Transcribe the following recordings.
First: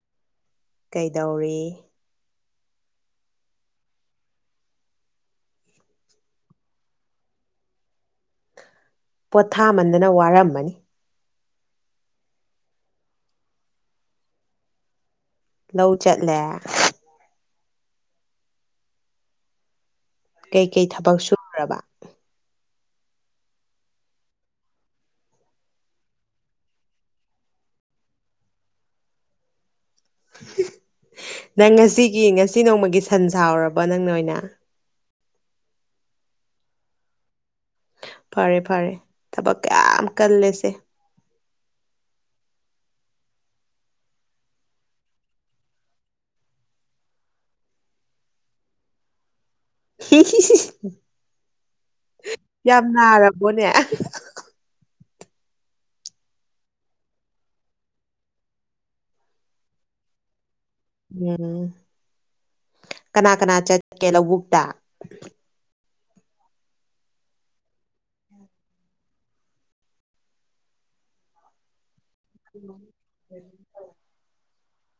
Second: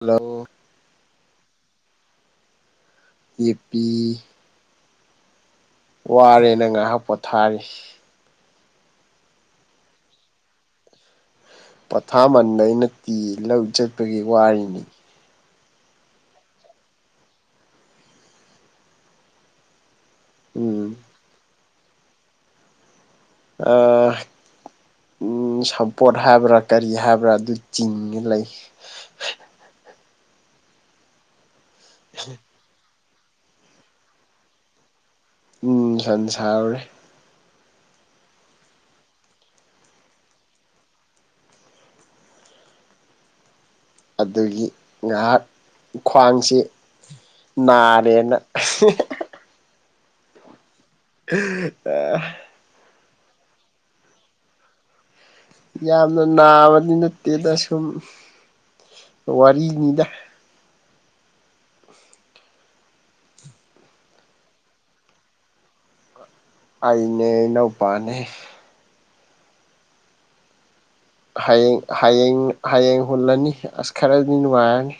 hello ꯀꯩꯗꯧꯔꯤ ꯑꯦ ꯄꯄꯤ ꯋꯥꯔꯦꯅ ꯉꯥꯏꯍꯥꯛ ꯄꯣꯊꯥꯔꯤ ꯄꯣꯊꯥꯃꯟꯗꯅ ꯋꯥꯔꯝꯃꯅꯤ ꯄꯣꯊꯥꯃꯟꯗ ꯑꯩꯅ ꯇꯤ ꯂꯧ ꯆꯠꯄꯒꯤ ꯋꯥꯔꯤꯅꯤ ꯂꯧ ꯆꯠꯂꯦ ꯀꯩꯀꯩ ꯎꯝ ꯊꯕꯛ ꯁꯨꯔꯨꯔꯕ ꯑ ꯎ ꯁꯝꯄꯣꯠ ꯍꯥꯏꯕ꯭ꯔꯥ ꯀꯔꯤ ꯍꯥꯏꯕ꯭ꯔꯥ ꯑꯗꯨ ꯆꯤꯡꯉ ꯂꯩ ꯅꯪ ꯉꯁꯤꯒꯤ ꯉꯁꯤ ꯅꯣꯡꯃꯒꯤ ꯁꯟ ꯁꯥꯎꯔꯕꯣ ꯅꯪ ꯅ ꯑꯣꯏꯅ ꯎꯝ ꯁꯟ ꯁꯥꯎꯔꯦ ꯐꯔꯦ ꯐꯔꯦ ꯊꯕꯛ ꯀꯌꯥꯝ ꯀꯜꯂꯦꯁꯦ ꯑꯗꯨꯗꯒꯤ ꯉꯥꯏꯍꯥꯛ ꯈ꯭ꯋꯥꯡꯁꯤ ꯅꯥꯔꯦꯅ [inaudible] [inaudible] ꯌꯥꯝ ꯅꯥꯔꯕꯣꯅꯦ ꯌꯥꯝꯅ ꯅꯥꯕꯗꯤ ꯅꯠꯇꯦꯗ ꯁꯨꯝ ꯋꯥꯔꯤꯅꯤꯗ ꯎꯝ ꯀꯅꯥ ꯀꯅꯥ ꯆꯠꯀꯦ ꯂꯧꯕꯨꯛꯇ ꯑꯩꯅꯦ ꯏꯅꯥꯎꯄꯥꯅꯦ ꯍꯌꯦꯡ ꯍꯌꯦꯡ ꯍꯌꯦꯡ ꯍꯨꯜꯂꯅꯤ ꯑꯁ ꯈꯔꯗꯤ ꯅꯨꯡꯉꯥꯏꯔꯅꯤ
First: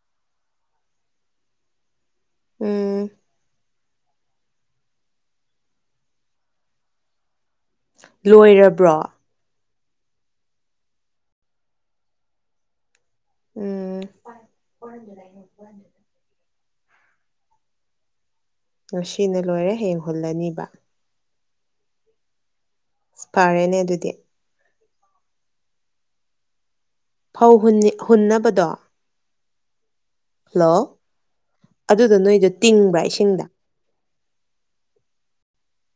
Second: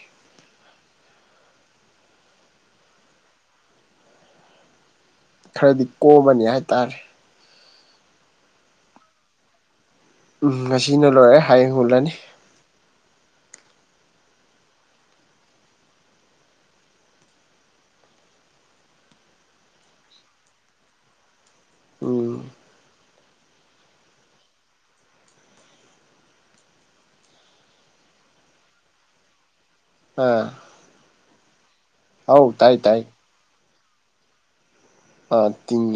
ꯎꯝ ꯈꯔꯗꯤ ꯀꯣꯝꯕꯅꯤ ꯍꯥꯏꯇꯥꯔꯦ ꯂꯣꯏꯔꯕ꯭ꯔꯣ ꯎꯝ ꯉꯁꯤꯅ ꯂꯣꯏꯔꯦ ꯍꯌꯦꯡ ꯍꯨꯜꯂꯅꯤ ꯎꯝ ꯅꯨꯡ ꯁꯤꯅ ꯂꯣꯏꯔꯦ ꯍꯦꯡ ꯍꯨꯜꯂꯅꯤꯕ ꯎꯝ ꯐꯔꯦꯅꯦ ꯑꯗꯨꯗꯤ ꯐꯧ ꯍꯨꯟꯅꯕꯗꯣ ꯑꯣ ꯍꯂꯣ ꯑꯗꯨꯗ ꯅꯣꯏꯗꯣ ꯇꯥꯏ ꯇꯤꯡꯕ꯭ꯔꯥ ꯇꯥꯏ ꯏꯁꯤꯡꯗ ꯑꯥ ꯇꯤꯡ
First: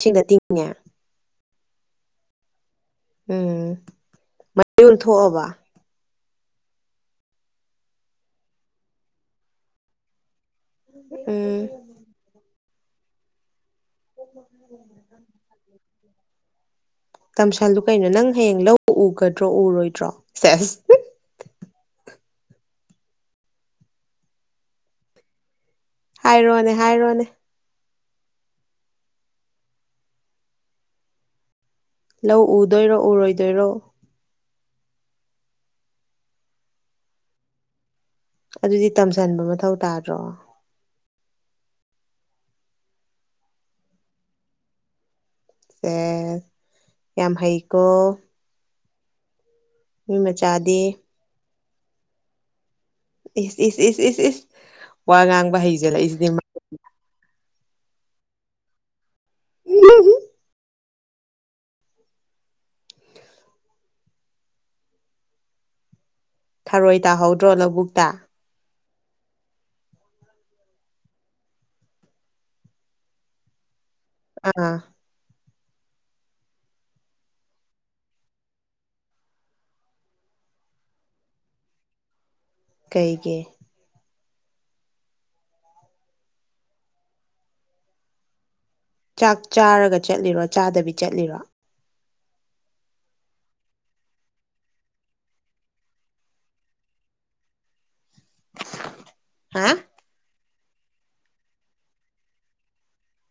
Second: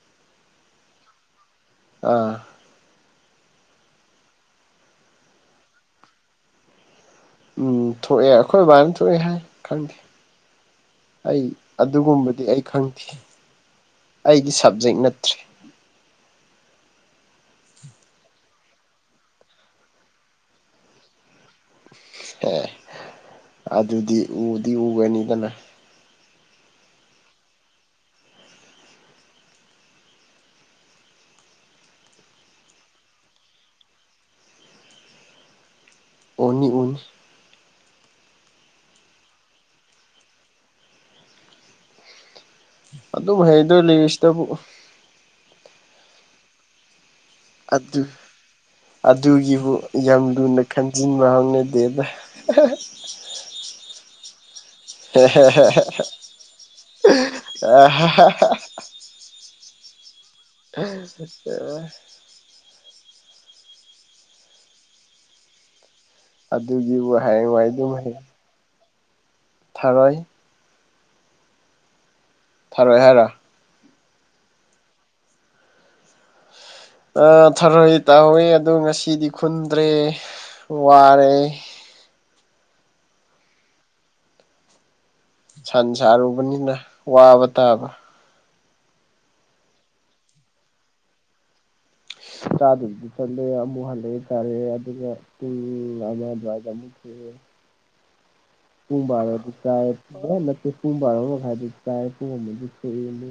ꯁꯤꯡꯅ ꯇꯤꯡꯉꯦ ꯑꯥ ꯎꯝ ꯃꯩ ꯑꯣꯟꯊꯣꯛꯑꯕ ꯎꯝ ꯊꯣꯛꯑꯦ ꯑꯩꯈꯣꯏ ꯕꯥꯅ ꯊꯣꯛꯑꯦ ꯍꯥꯏ ꯈꯪꯗꯦ ꯑꯩ ꯎꯝ ꯑꯗꯨꯒꯨꯝꯕꯗꯤ ꯑꯩ ꯈꯪꯗꯦ ꯑꯩꯒꯤ ꯁꯕꯖꯦꯛ ꯅꯠꯇ꯭ꯔꯦ [inaudible] ꯇꯝꯁꯥꯜꯗꯨ ꯀꯩꯅꯣ ꯅꯪ ꯍꯌꯦꯡ ꯂ ꯎꯒꯗ꯭ꯔꯣ ꯎꯔꯣꯏꯗ꯭ꯔꯣ ꯁꯦꯁ ꯑꯦ ꯑꯗꯨꯗꯤ ꯎꯗꯤ ꯎꯒꯅꯤꯗꯅ ꯍꯥꯏꯔꯣꯅꯦ ꯍꯥꯏꯔꯣꯅꯦ ꯂꯧ ꯎꯗꯣꯏꯔꯣ ꯎꯔꯣꯏꯗꯣꯏꯔꯣ [unintelligible] ꯑꯗꯨꯗꯤ ꯇꯝꯁꯟꯕ ꯃꯊꯧ ꯇꯥꯗ꯭ꯔꯣ ꯑꯗꯨ ꯑꯗꯨ ꯍꯩꯗ ꯂꯩ ꯏꯁꯗ ꯁꯦ ꯌꯥꯝ ꯍꯩꯀꯣ ꯑꯗꯨ ꯑꯗꯨꯒꯤꯕꯨ ꯃꯤ ꯌꯥꯝ ꯂꯨꯅ ꯃꯆꯥꯗꯤ ꯈꯟꯖꯤꯟꯕ ꯍꯧꯅꯗꯦꯗ ꯏꯁ ꯏꯁꯁ ꯏꯁꯁ ꯏꯁꯁ ꯏꯁꯁ ꯋꯥ ꯉꯥꯡꯕ ꯍꯩꯖꯜꯂꯛꯏꯁꯤꯗꯤ [unintelligible] [inaudible] ꯊꯔꯣꯏ ꯑꯗꯨꯒꯤꯕꯨ ꯇꯥꯍꯧꯗ꯭ꯔꯣ ꯍꯌꯦꯡ ꯂꯧꯕꯨꯛꯇ ꯋꯥꯏꯗꯨꯌꯦ ꯊꯥꯔꯣꯏ ꯐꯔꯣꯏ ꯍꯥꯏꯔꯣ ꯑꯥ ꯑ ꯊꯔꯣꯏ ꯇꯧꯍꯋꯤ ꯑꯗꯣ ꯉꯁꯤꯗꯤ ꯈꯨꯟꯗ꯭ꯔꯦ ꯋꯥꯔꯦ ꯀꯩꯒꯤ ꯁꯟ ꯁꯥꯔꯨꯕꯅꯤꯅ ꯋꯥꯕ ꯇꯥꯕ ꯆꯥꯛ ꯆꯥꯔꯒ ꯆꯠꯂꯤꯔꯣ ꯆꯥꯗꯕꯤ ꯆꯠꯂꯤꯔꯣ ꯆꯥꯗꯕꯗꯤ ꯆꯠꯂꯦ ꯑꯃꯨꯛ ꯍꯜꯂꯛꯑꯦ ꯇꯥꯔꯛꯑꯦ ꯑꯗꯨꯒ ꯎꯝ ꯑ ꯔꯒ ꯃꯨ ꯄꯨꯡ ꯕꯥꯔꯣꯗꯤ ꯍꯥ ꯆꯥꯏ ꯅꯠꯇꯦ ꯄꯨꯡ ꯕꯥꯔꯣ ꯃꯈꯥꯏꯗꯤ ꯆꯥꯏ ꯄꯨꯡ ꯑꯃꯗꯤ ꯁꯣꯛꯑꯦꯅꯦ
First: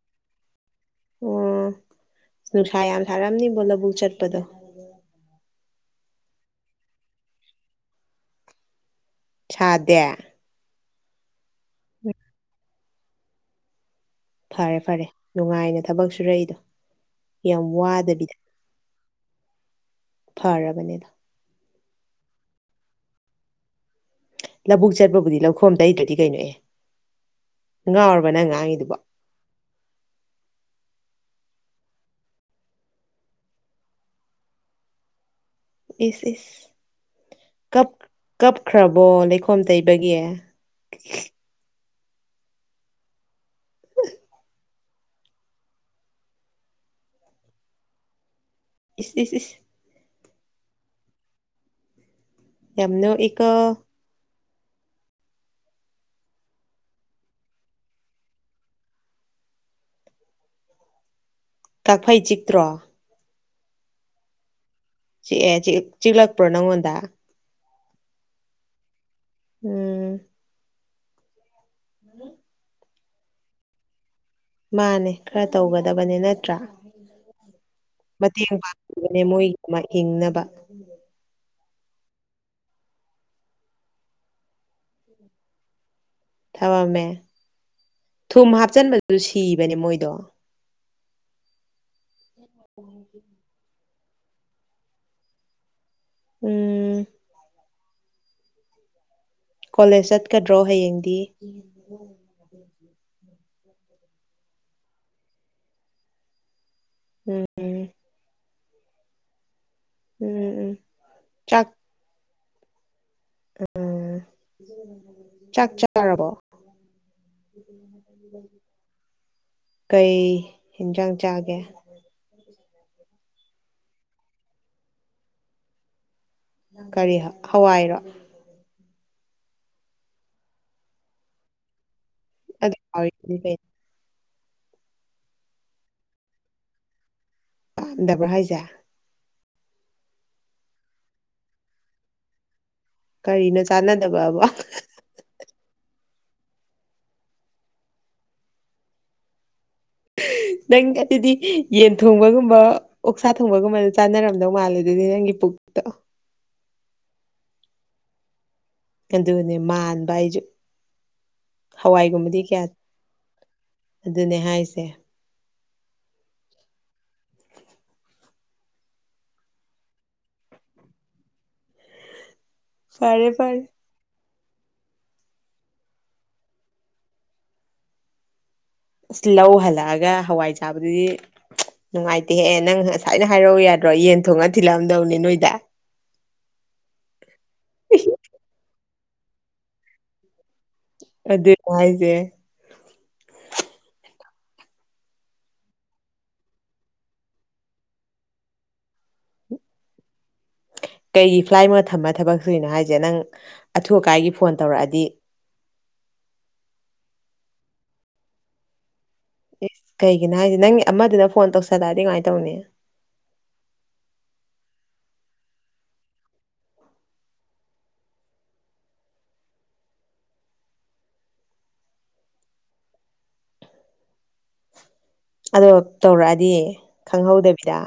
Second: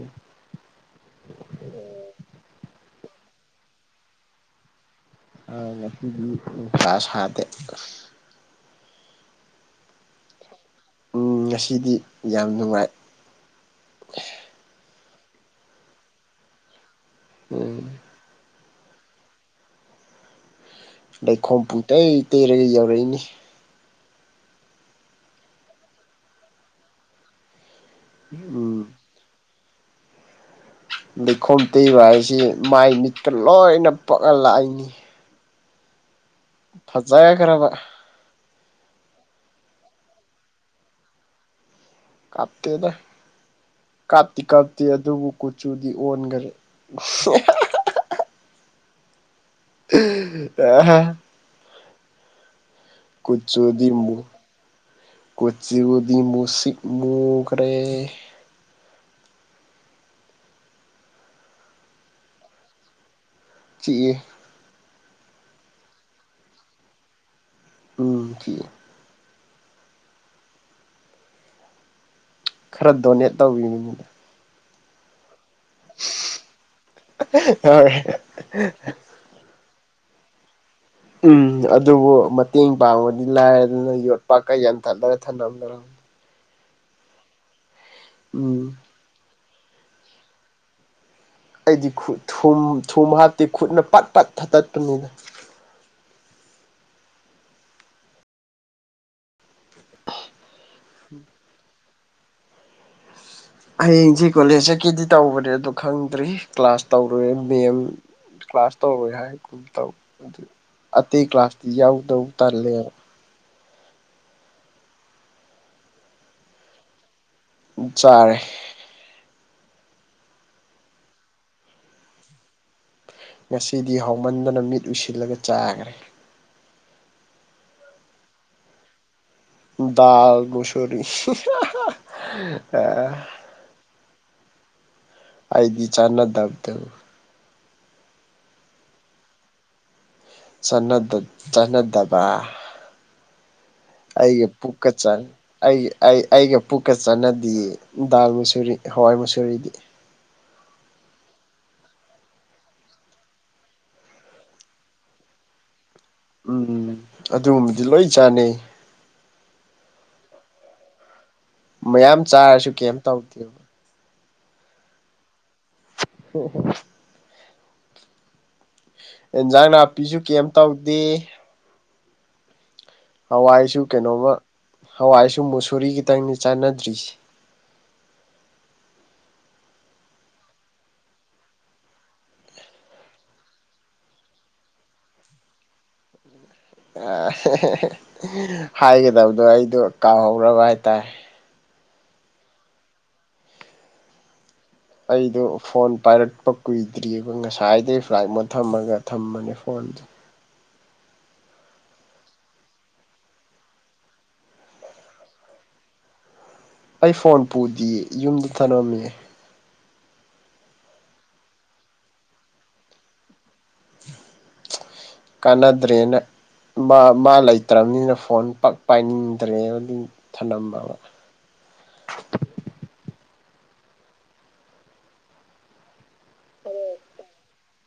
ꯑꯣ ꯅꯨꯡꯁꯥ ꯌꯥꯝ ꯁꯥꯔꯝꯅꯤꯕꯣ ꯂꯧꯕꯨꯛ ꯆꯠꯄꯗꯣ ꯅꯨꯄꯤꯗꯤꯄꯥ ꯁꯥꯗꯦ ꯊꯗꯦ ꯎꯝ ꯉꯁꯤꯗꯤ ꯌꯥꯝ ꯅꯨꯡꯉꯥꯏ ꯐꯔꯦ ꯐꯔꯦ ꯅꯨꯡꯉꯥꯏꯅ ꯊꯕꯛ ꯁꯨꯔꯛꯏꯗꯣ ꯌꯥꯝ ꯎꯝ ꯋꯥꯗꯕꯤꯗ ꯐꯥꯔꯕꯅꯦ ꯑꯗꯨ ꯂꯩꯈꯣꯝ ꯄꯨꯡ ꯇꯩ ꯇꯩꯔꯒ ꯌꯧꯔꯛꯏꯅꯤ ꯂꯧꯕꯨꯛ ꯆꯠꯄꯕꯨꯗꯤ ꯂꯧꯈꯣꯝꯗꯩꯗ꯭ꯔꯗꯤ ꯀꯩꯅꯣꯑ ꯉꯥꯎꯔꯕ ꯅꯪ ꯎꯝ ꯉꯥꯡꯉꯤꯗꯨꯕꯣ ꯂꯩꯈꯣꯝ ꯇꯩꯕ ꯍꯥꯏꯁꯤ ꯃꯥꯏ ꯃꯤꯠꯇꯀ ꯂꯣꯏꯅ ꯄꯛꯑ ꯂꯥꯛꯏꯅꯤ ꯏ ꯏ ꯐꯖꯒ ꯈꯔꯕ ꯀꯞꯈ꯭ꯔꯕꯣ ꯂꯩꯈꯣꯝ ꯇꯩꯕꯒꯤ ꯀꯥꯞꯇꯗ ꯀꯥꯞꯇꯤ ꯀꯥꯞꯇꯦ ꯑꯗꯨꯕꯨ ꯀꯨꯆꯨꯗꯤ ꯑꯣꯟꯈꯔꯦ ꯏꯁ ꯑ ꯌꯥꯝ ꯅꯣꯛꯏꯀꯣ ꯀꯆꯨ ꯗꯤꯝꯕꯨ ꯀꯨꯆꯤꯗꯤꯃꯨꯁꯤꯛ ꯃꯨꯈꯔ ꯀꯛꯐꯩ ꯆꯤꯛꯇ꯭ꯔꯣ ꯆꯤꯑ ꯆꯤꯛꯑꯦ ꯆꯤꯛꯂꯛꯄ꯭ꯔꯣ ꯅꯪꯉꯣꯟꯗ ꯎꯝ ꯊ ꯎꯝ ꯎꯝ ꯈꯔ ꯗꯣꯅꯦꯠ ꯇꯧꯕꯤꯕꯅꯤꯅ ꯃꯥꯅꯦ ꯈꯔ ꯇꯧꯒꯗꯕꯅꯤ ꯅꯠꯇ꯭ꯔꯥ ꯍꯣꯏ ꯃꯇꯦꯡ ꯄꯥꯡ ꯅꯦ ꯃꯣꯏ ꯍꯤꯡꯅꯕ ꯎꯝ ꯑꯗꯨꯕꯨ ꯃꯇꯦꯡ ꯄꯥꯡꯕꯗꯤ ꯂꯥꯏꯔꯗꯅ ꯌꯣꯠꯄꯥꯛꯀ ꯌꯥꯟꯊꯠꯂꯔ ꯊꯂꯝꯝꯅꯔꯝꯃꯤ ꯊꯃꯝꯃꯦ ꯊꯨꯝ ꯎꯝ ꯍꯥꯞꯆꯤꯟꯕꯗꯨꯁꯨ ꯁꯤꯕꯅꯦ ꯃꯣꯏꯗꯣ ꯑꯩꯗꯤꯠ ꯊꯨꯝ ꯊꯨꯝ ꯍꯥꯞꯇꯤ ꯈꯨꯠꯅ ꯄꯥꯠ ꯄꯠ ꯊꯠꯇꯠꯄꯅꯤꯅ ꯎꯝ ꯀꯣꯂꯦꯖ ꯆꯠꯀꯗ꯭ꯔꯣ ꯍꯌꯦꯡꯗꯤ ꯍꯌꯦꯡꯁꯤ ꯀꯣꯂꯦꯖ ꯆꯠꯀꯦꯗꯤ ꯇꯧꯕꯅꯦ ꯑꯗꯣ ꯈꯪꯗ꯭ꯔꯤ ꯀ꯭ꯂꯥꯁ ꯇꯧꯔꯨꯔꯦ ꯕꯦꯝ ꯀ꯭ꯂꯥꯁ ꯇꯧꯔꯣꯏ ꯍꯥꯏ ꯀꯨꯝ ꯇꯧ ꯎꯝ ꯑꯗꯨ ꯎꯝ ꯑꯇꯩ ꯀ꯭ꯂꯥꯁꯇꯤ ꯆꯥꯛ ꯌꯥꯎꯗꯧ ꯇꯜꯂꯦꯕ ꯎꯝ ꯆꯥꯛ ꯆꯥꯔꯕꯣ [inaudible] ꯆꯥꯔꯦ ꯀꯩ ꯍꯦꯟꯖꯥꯡ ꯆꯥꯒꯦ ꯎ [unintelligible] ꯉꯁꯤꯗꯤ ꯍꯥꯎꯃꯟꯗꯅ ꯃꯤꯠ ꯎꯏꯁꯤꯜꯂꯒ ꯆꯥꯈ꯭ꯔꯦ ꯀꯔꯤ ꯍꯋꯥꯏꯔꯣ ꯗꯜ ꯃꯨꯁꯔꯤ ꯑꯗ [unintelligible] ꯑꯩꯗꯤ ꯆꯥꯟꯅꯗꯕꯗ ꯗꯕ꯭ꯔ ꯍ ꯍꯥꯏꯖꯥ ꯁꯅꯗ ꯁꯅꯗꯕ ꯀꯔꯤꯅ ꯆꯥꯟꯅꯗꯕꯕꯣ ꯀꯆꯥꯏ ꯑꯩꯒꯤ ꯑꯩ ꯑꯩꯒ ꯄꯨꯛꯀ ꯆꯥꯟꯅꯗꯤꯌꯦ ꯗꯥꯜ ꯃꯁꯨꯔꯤ ꯍꯋꯥꯏ ꯃꯨꯁꯨꯨꯔꯤꯗꯤ ꯅꯪ ꯑꯗꯨꯗꯤ ꯌꯦꯟ ꯊꯣꯡꯕꯒꯨꯝꯕ ꯑꯣꯛꯁꯥ ꯊꯣꯡꯕꯒꯨꯝꯕꯗ ꯆꯥꯅꯔꯝꯗꯧ ꯃꯥꯜꯂꯦ ꯑꯗꯨꯗꯤ ꯅꯪꯒꯤ ꯄꯨꯛꯇꯣ ꯎꯝ ꯑꯗꯨꯒꯨꯝꯕꯗꯤ ꯂꯣꯏ ꯆꯥꯟꯅꯩ ꯑꯗꯨꯅꯦ ꯃꯥꯟꯕ ꯑꯩꯁꯨ ꯃꯌꯥꯝ ꯍꯋꯥꯏꯒꯨꯝꯕꯗꯤ ꯀꯌꯥ ꯆꯥꯔꯁꯨ ꯀꯩꯝ ꯇꯧꯗꯦ ꯑꯗꯨꯅꯦ ꯍꯥꯏꯁꯦ ꯑꯣ ꯍꯣ ꯏꯟꯖꯥꯡ ꯅꯥꯄꯤꯁꯨ ꯀꯩꯝ ꯇꯧꯗꯦ ꯐꯔꯦ ꯐꯔꯦ ꯍꯋꯥꯏꯁꯨ ꯀꯩꯅꯣꯝꯃ ꯍꯋꯥꯏꯁꯨ ꯃꯨꯁꯨꯔꯤ ꯈꯤꯇꯪꯅꯤ ꯆꯥꯟꯅꯗ꯭ꯔꯤꯁ ꯑ ꯂꯧ ꯍꯜꯂꯛꯑꯒ ꯍꯋꯥꯏ ꯆꯥꯕꯗꯨꯗꯤ ꯅꯨꯡꯉꯥꯏꯇꯦꯍꯦ ꯑꯦ ꯅꯪ ꯉꯁꯥꯏꯅ ꯍꯥꯏꯔꯛꯎ ꯌꯥꯗ꯭ꯔꯣ ꯌꯦꯟ ꯊꯣꯡꯉꯒ ꯊꯤꯜꯂꯛꯑꯝꯗꯧꯅꯦ ꯅꯣꯏꯗ ꯑ ꯍꯥꯏꯒꯗꯕꯗꯣ ꯑꯩꯗꯣ ꯀꯥꯎꯍꯧꯔꯕ ꯍꯥꯏꯇꯥꯏ ꯑꯩꯗꯤ ꯅꯨꯉꯥꯏꯖꯩꯌꯦ ꯑꯩꯗꯣ ꯐꯣꯟ ꯄꯥꯏꯔꯛꯄ ꯀꯨꯏꯗ꯭ꯔꯤꯑꯕ ꯉꯁꯥꯏꯗꯩ ꯐ꯭ꯂꯥꯏꯠꯃꯣ ꯊꯝꯃꯒ ꯊꯝꯕꯅꯦ ꯐꯣꯟꯁꯦ ꯀꯩꯒꯤ ꯐ꯭ꯂꯥꯏꯠꯃꯨꯠ ꯊꯝꯃ ꯊꯕꯛ ꯁꯨꯏꯅꯣ ꯍꯥꯏꯁꯦ ꯅꯪ ꯑꯊꯨ ꯑꯀꯥꯏꯒꯤ ꯐꯣꯟ ꯇꯧꯔꯛꯑꯗꯤ ꯑꯩ ꯐꯣꯟ ꯄꯨꯗꯤꯌꯦ ꯌꯨꯝꯗ ꯊꯅꯃꯃꯦ ꯏꯁ ꯀꯩꯒꯤꯅꯣ ꯍꯥꯏꯁꯦ ꯅꯪꯒꯤ ꯑꯃꯗꯨꯅ ꯐꯣꯟ ꯇꯧꯁꯜꯂꯛꯑꯗꯤ ꯀꯃꯥꯏ ꯇꯧꯅꯤ [inaudible] ꯀꯅꯗ꯭ꯔꯦꯅ ꯃꯥ ꯂꯩꯇ꯭ꯔꯝꯅꯤꯅ ꯐꯣꯟ ꯄꯛ ꯄꯥꯏꯅꯤꯡꯗ꯭ꯔꯦꯗꯨꯝ ꯊꯅꯝꯕ ꯑꯗꯣ ꯇꯧꯔꯛꯑꯗꯤ ꯈꯪꯍꯧꯗꯕꯤꯗ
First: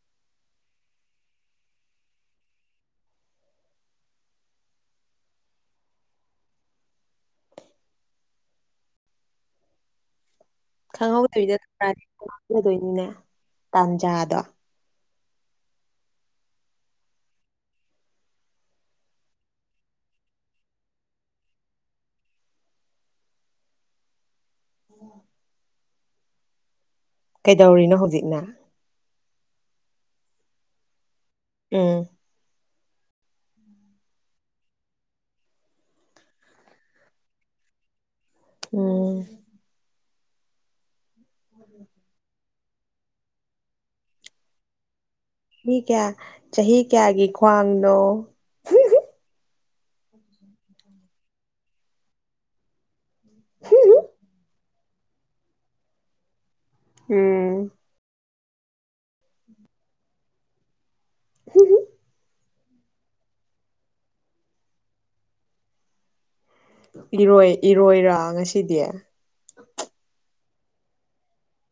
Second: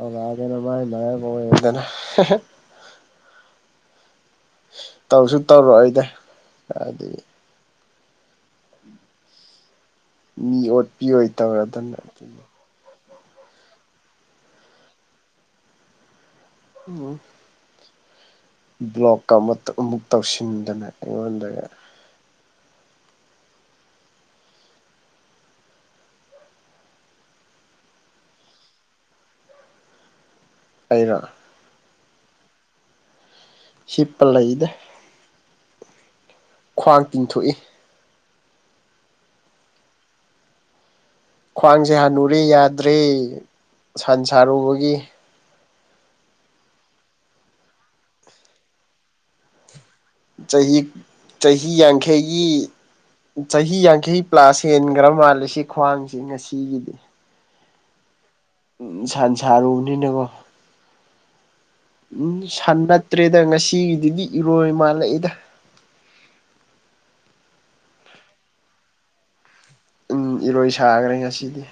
ꯑ ꯂꯒꯦꯅ ꯃꯥꯥꯏ ꯃꯉꯦ ꯄ ꯌꯦꯗꯅ ꯇꯧꯁꯨ ꯇꯧꯔꯣꯏꯗ ꯍꯥꯏꯗꯤ ꯃꯤ ꯑꯣꯠꯄꯤ ꯑꯣꯏ ꯇꯧꯔꯗꯅ ꯈꯪꯍꯧꯏꯗꯗꯣꯏꯅꯤꯅꯦ ꯇꯥꯟꯖꯥꯗꯣ ꯎꯝ ꯕ꯭ꯂꯣꯛꯀ ꯑꯃꯠꯇꯥ ꯑꯃꯨꯛ ꯇꯧꯁꯤꯟꯗꯅ ꯑꯩꯉꯣꯟꯗꯒ ꯑꯣ ꯀꯩꯗꯧꯔꯤꯅꯣ ꯍꯧꯖꯤꯛꯅ ꯀꯩꯅꯣ ꯎꯝ ꯁꯤꯄ ꯂꯩꯗ ꯈ꯭ꯋꯥꯡ ꯇꯤꯡꯊꯣꯛꯏ ꯎꯝ ꯈ꯭ꯋꯥꯡꯁꯦ ꯍꯥꯟꯅꯨꯔꯦ ꯌꯥꯗ꯭ꯔꯦ ꯁꯟ ꯁꯥꯔꯨꯕꯒꯤ ꯃꯤ ꯀꯌꯥ ꯆꯍꯤ ꯀꯌꯥꯒꯤ ꯈ꯭ꯋꯥꯡꯅꯣ ꯆꯍꯤ ꯆꯍꯤ ꯌꯥꯡꯈꯩꯒꯤ ꯆꯍꯤ ꯌꯥꯡꯈꯩ ꯄ꯭ꯂꯥꯁ ꯍꯦꯟꯈ꯭ꯔ ꯃꯥꯜꯂꯦ ꯁꯤ ꯈ꯭ꯋꯥꯡꯁꯤꯦ ꯉꯁꯤꯒꯤꯗꯤ ꯎꯝ ꯎꯝ ꯁꯟ ꯁꯥꯥꯔ ꯎꯗꯣꯏꯅꯤ ꯀꯣ ꯎꯝ ꯁꯟ ꯅꯠꯇ꯭ꯔꯦꯗ ꯉꯁꯤꯒꯤꯗꯨꯗꯤ ꯏꯔꯣꯏ ꯃꯥꯜꯂꯛꯏꯗ ꯏꯔꯣꯏ ꯏꯔꯣꯏꯔ ꯉꯁꯤꯗꯤ ꯎꯝ ꯏꯔꯣꯏ ꯁꯥꯈ꯭ꯔꯦ ꯉꯁꯤꯗꯤ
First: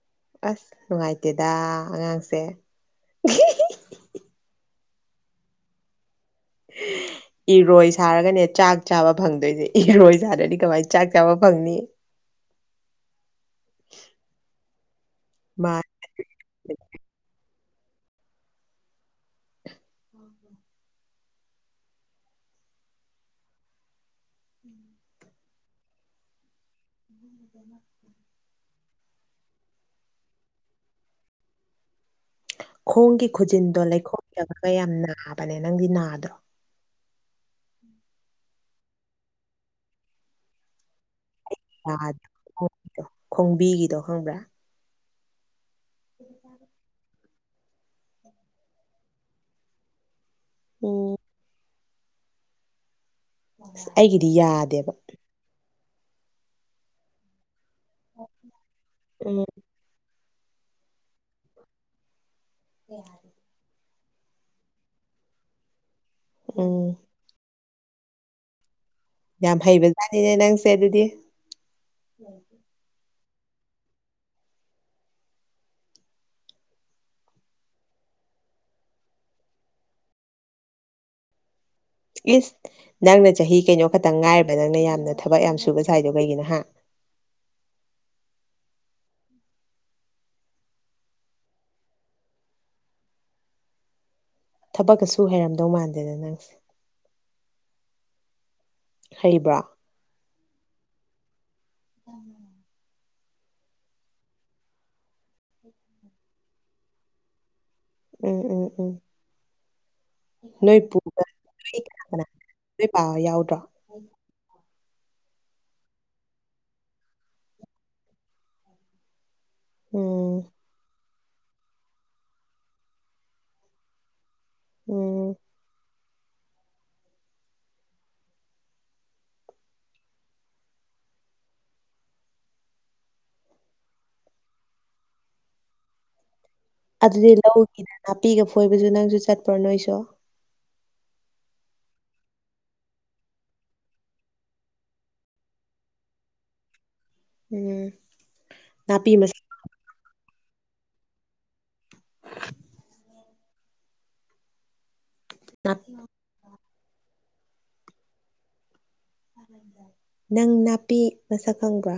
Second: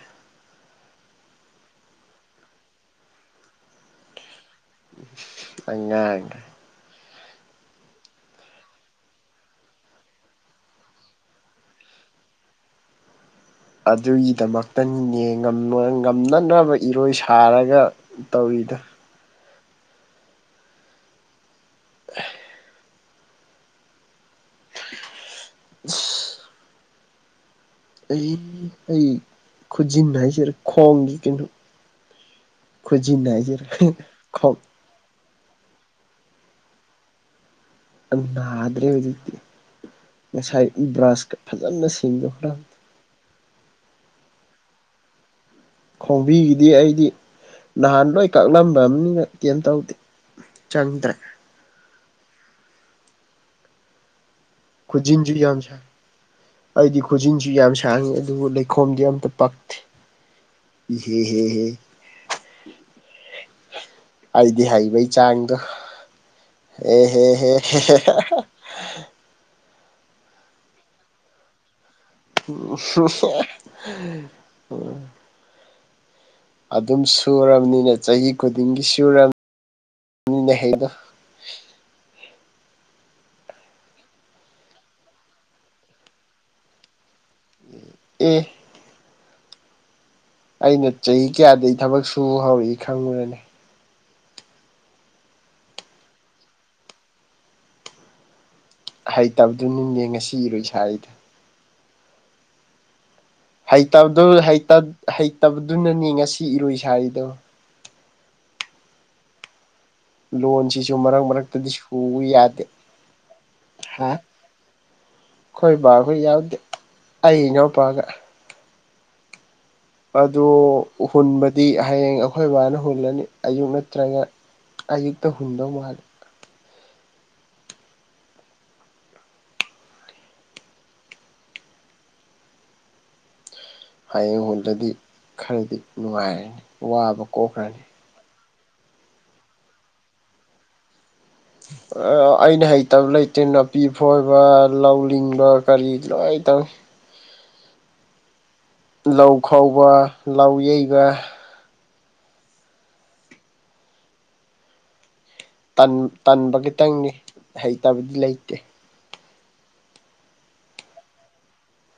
ꯑꯁ ꯅꯨꯡꯉꯥꯏꯇꯦꯗ ꯑꯉꯥꯡꯁꯦ ꯑꯉꯥꯡ [unintelligible] ꯏꯔꯣꯏ ꯁꯥꯔꯒꯅꯦ ꯆꯥꯛ ꯆꯥꯕ ꯐꯪꯗꯣꯏꯁꯦ ꯏꯔꯣꯏ ꯁꯥꯗ꯭ꯔꯗꯤ ꯀꯃꯥꯏꯅ ꯆꯥꯛ ꯆꯥꯕ ꯐꯪꯅꯤ ꯑꯗꯨꯒꯤꯗꯃꯛꯇꯅꯤꯅꯦ ꯉꯝ ꯃꯥ ꯌꯥꯝꯅꯛꯅꯕ ꯏꯔꯣꯏ ꯁꯥꯔꯒ ꯇꯧꯔꯤꯗꯣ [unintelligible] [inaudible] [unintelligible] ꯑꯩ ꯑꯩ ꯈꯨꯖꯤꯟꯅ ꯍꯥꯏꯖꯔꯦ ꯈꯣꯡꯒꯤ ꯀꯩꯅꯣ ꯈꯨꯖꯤꯟ ꯈꯣꯡꯒꯤ ꯍꯥꯏꯁꯤꯔ ꯈꯨꯖꯤꯟꯗꯣ ꯂꯩꯈꯣꯝꯗ ꯈꯣꯡ ꯈꯔꯥ ꯌꯥꯝ ꯅꯥꯕꯅꯦ ꯅꯪꯗꯤ ꯅꯥꯗꯔꯣ ꯅꯥꯗ꯭ꯔꯦ ꯍꯧꯖꯤꯛꯇꯤ ꯉꯁꯥꯏ ꯕ꯭ꯔꯁꯀ ꯐꯖꯅ ꯌꯥꯗ꯭ꯔꯣ ꯁꯦꯡꯗꯣꯛꯈ꯭ꯔ ꯈꯣꯡꯕꯤꯒꯤꯗꯣ ꯈꯪꯕ꯭ꯔꯥ ꯈꯣꯡꯕꯤꯒꯤꯗꯤ ꯑꯩꯗꯤ ꯅꯍꯥꯟ ꯂꯣꯏ ꯀꯛꯂꯝꯕ ꯑꯃꯅꯤꯅ ꯀꯩꯝꯇꯧꯗꯦ ꯆꯪꯗ꯭ꯔꯦ ꯎꯝ ꯑꯩꯒꯤꯗꯤ ꯌꯥꯗꯦꯕ ꯈꯨꯖꯤꯟꯁꯨ ꯌꯥꯝ ꯁꯥꯡ ꯑꯩꯗꯤ ꯈꯨꯖꯤꯟꯁꯨ ꯌꯥꯝ ꯁꯥꯡꯉꯤ ꯑꯗꯨꯕꯨ ꯂꯩ ꯈꯣꯝꯗꯤ ꯑꯝꯇꯥ ꯎꯝ ꯄꯛꯇꯦ ꯏꯍꯦ ꯍꯦ ꯍꯦ ꯌꯥ [inaudible] ꯑꯩꯗꯤ ꯍꯩꯕꯩ ꯆꯥꯡꯗꯣ ꯎꯝ ꯑꯦ ꯍꯦ ꯍꯦ ꯌꯥꯝ ꯍꯩꯕꯖꯥꯠꯅꯤꯅꯦ ꯅꯪꯁꯦ ꯑꯗꯨꯗꯤ ꯎꯝ [inaudible] ꯑꯗꯨꯝ ꯁꯨꯔꯕꯅꯤꯅ ꯆꯍꯤ ꯈꯨꯗꯤꯡꯒꯤ ꯁꯨꯔꯕꯅꯤꯅ ꯍꯩꯗꯣ ꯏꯁ ꯅꯪꯅ ꯆꯍꯤ ꯀꯩꯅꯣ ꯈꯛꯇꯪ ꯉꯥꯏꯔꯗꯅ ꯅꯪ ꯌꯥꯝꯅ ꯊꯕꯛ ꯌꯥꯝ ꯁꯨꯕ ꯁꯥꯏꯗꯣ ꯀꯩꯒꯤꯅꯣ ꯍꯥ ꯑꯦ ꯑꯩꯅ ꯆꯍꯤ ꯀꯌꯥꯗꯩ ꯊꯕꯛ ꯁꯨ ꯍꯧꯔꯛꯏ ꯈꯪꯕꯔꯥꯅꯦ ꯊꯕꯛꯀꯁꯨ ꯍꯩꯔꯝꯗꯧ ꯃꯥꯟꯗꯦꯗ ꯅꯪꯁꯦ ꯍꯩꯕ꯭ꯔꯣ ꯍꯩꯇꯕꯗꯨꯅꯤꯅꯦ ꯉꯁꯤ ꯂꯩꯁꯔꯤꯗꯣ ꯑ [unintelligible] ꯍꯩꯇꯕꯗꯨꯅꯅꯤ ꯉꯁꯤ ꯏꯔꯣꯏ ꯁꯥꯔꯤꯗꯣ ꯎꯝ ꯎꯝ ꯎꯝ ꯅꯣꯏ ꯂꯣꯟꯁꯤꯁꯨ ꯃꯔꯛ ꯄꯨꯒ ꯃꯔꯛꯇꯗꯤ ꯅꯣꯏ ꯀꯅꯥ ꯁꯨꯕ ꯀꯅꯥ ꯌꯥꯗꯦ ꯅꯣꯏ ꯄꯥ ꯍꯣꯏ ꯌꯥꯎꯗ꯭ꯔꯣ ꯍꯥ ꯑꯩꯈꯣꯏ ꯕꯥꯈꯣꯏ ꯌꯥꯎꯗꯦ ꯑꯩ ꯏꯅꯥꯎ ꯄꯥꯛꯑꯒ ꯑꯗꯨ ꯎꯝ ꯍꯨꯟꯕꯗꯤ ꯍꯌꯦꯡ ꯑꯩꯈꯣꯏ ꯕꯥꯅ ꯍꯨꯜꯂꯅꯤ ꯑꯌꯨꯛ ꯅꯠꯇ꯭ꯔꯒ ꯎꯝ ꯑꯖꯤꯛꯇ ꯍꯨꯟꯗꯧ ꯃꯥꯂꯤ ꯍꯌꯦꯡ ꯍꯣꯟꯗꯔꯗꯤ ꯈꯔꯗꯤ ꯅꯨꯡꯉꯥꯏꯔꯅꯤ ꯋꯥꯕ ꯑꯗꯨꯗꯤ ꯀꯣꯛꯈ꯭ꯔꯅꯤ ꯂꯧꯒꯤꯗ ꯅꯥꯄꯤꯒ ꯐꯣꯏꯕꯁꯨ ꯅꯪꯁꯨ ꯆꯠꯄ꯭ꯔꯣ ꯅꯣꯏꯁꯨ ꯑꯩꯅ ꯍꯩꯇꯕ ꯂꯩꯇꯦ ꯅꯥꯄꯤ ꯐꯣꯏꯕ ꯂꯧ ꯂꯤꯡꯕ ꯀꯔꯤ ꯂꯣꯏ ꯇꯧꯏ ꯎꯝ ꯅꯥꯄꯤ ꯂꯧ ꯈꯥꯎꯕ ꯂꯧ ꯌꯩꯕ ꯃꯁꯛ ꯇꯟꯕ ꯈꯤꯇꯪꯅꯤ ꯍꯩꯇꯕꯗꯤ ꯂꯩꯇꯦ ꯅꯪ ꯅꯥꯄꯤ ꯃꯁꯛ ꯈꯪꯕ꯭ꯔꯥ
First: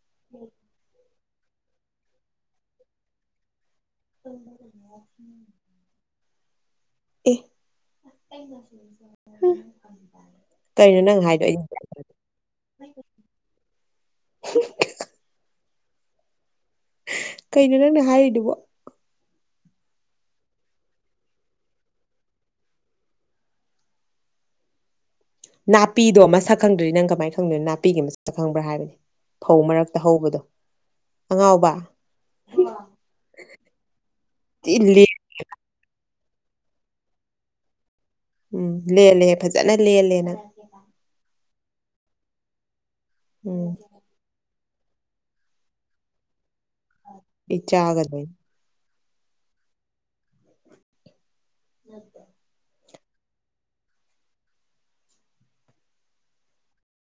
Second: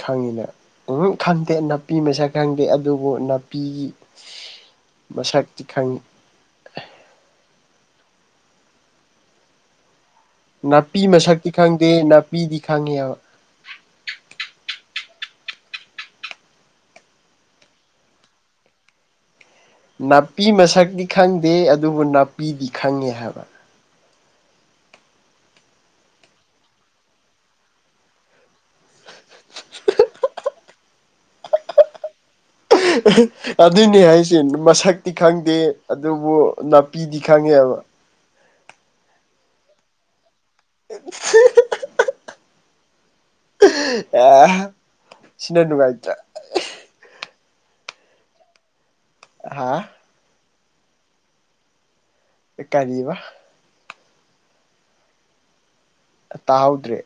ꯈꯪꯉꯤꯅ ꯎꯃ ꯈꯪꯗꯦ ꯅꯥꯄꯤ ꯃꯁꯛ ꯈꯪꯗꯦ ꯑꯗꯨꯕꯨ ꯅꯥꯄꯤꯒꯤ ꯃꯁꯛꯇꯤ ꯈꯪ ꯑꯦ ꯀꯩꯅꯣ ꯅꯥꯄꯤ ꯅꯪ ꯍꯥꯏꯗꯣ ꯃꯁꯛꯇꯤ ꯑꯩ ꯈꯪꯗꯦ ꯅꯥꯄꯤꯗꯤ ꯈꯪꯉꯦꯕ ꯀꯩꯅꯣ ꯅꯪꯅ ꯍꯥꯏꯔꯤꯗꯨꯕꯣ ꯅꯥꯄꯤ ꯃꯁꯛꯇꯤ ꯈꯪꯗꯦ ꯑꯗꯨꯕꯨ ꯅꯥꯄꯤꯗꯤ ꯈꯪꯉꯦ ꯍꯥꯏꯕ ꯅꯥꯄꯤꯗꯣ ꯑꯃ ꯁꯛꯈꯪꯗ꯭ꯔꯔꯤ ꯅꯪ ꯀꯃꯥꯏꯅ ꯈꯪꯗꯣꯏꯅꯣ ꯅꯥꯄꯤꯒꯤ ꯑꯃꯛ ꯁꯛ ꯈꯪꯕ꯭ꯔꯥ ꯍꯥꯏꯕꯅꯤ ꯐꯧ ꯃꯔꯛꯇ ꯍꯧꯕꯗꯣ ꯑꯉꯥꯎꯕ ꯑꯗꯨꯏꯅꯦ ꯍꯥꯏꯁꯦ ꯊꯤ ꯂꯦ ꯃꯁꯛꯇꯤ ꯈꯪꯗꯦ ꯑꯗꯨꯕꯨ ꯅꯥꯄꯤꯗꯤ ꯈꯪꯉꯦꯕ ꯎꯝ ꯂꯦꯜꯂꯦ ꯐꯖꯅ ꯂꯦꯜꯂꯦꯅ [inaudible] ꯎꯝ ꯑꯦ ꯁꯤꯅꯅꯨꯡꯒꯥꯏꯠꯇ ꯏꯆ ꯍꯥꯏꯒꯗꯦ ꯍꯥ ꯅꯠꯇ ꯀꯔꯤꯕ ꯇꯥꯍꯧꯗ꯭ꯔꯦ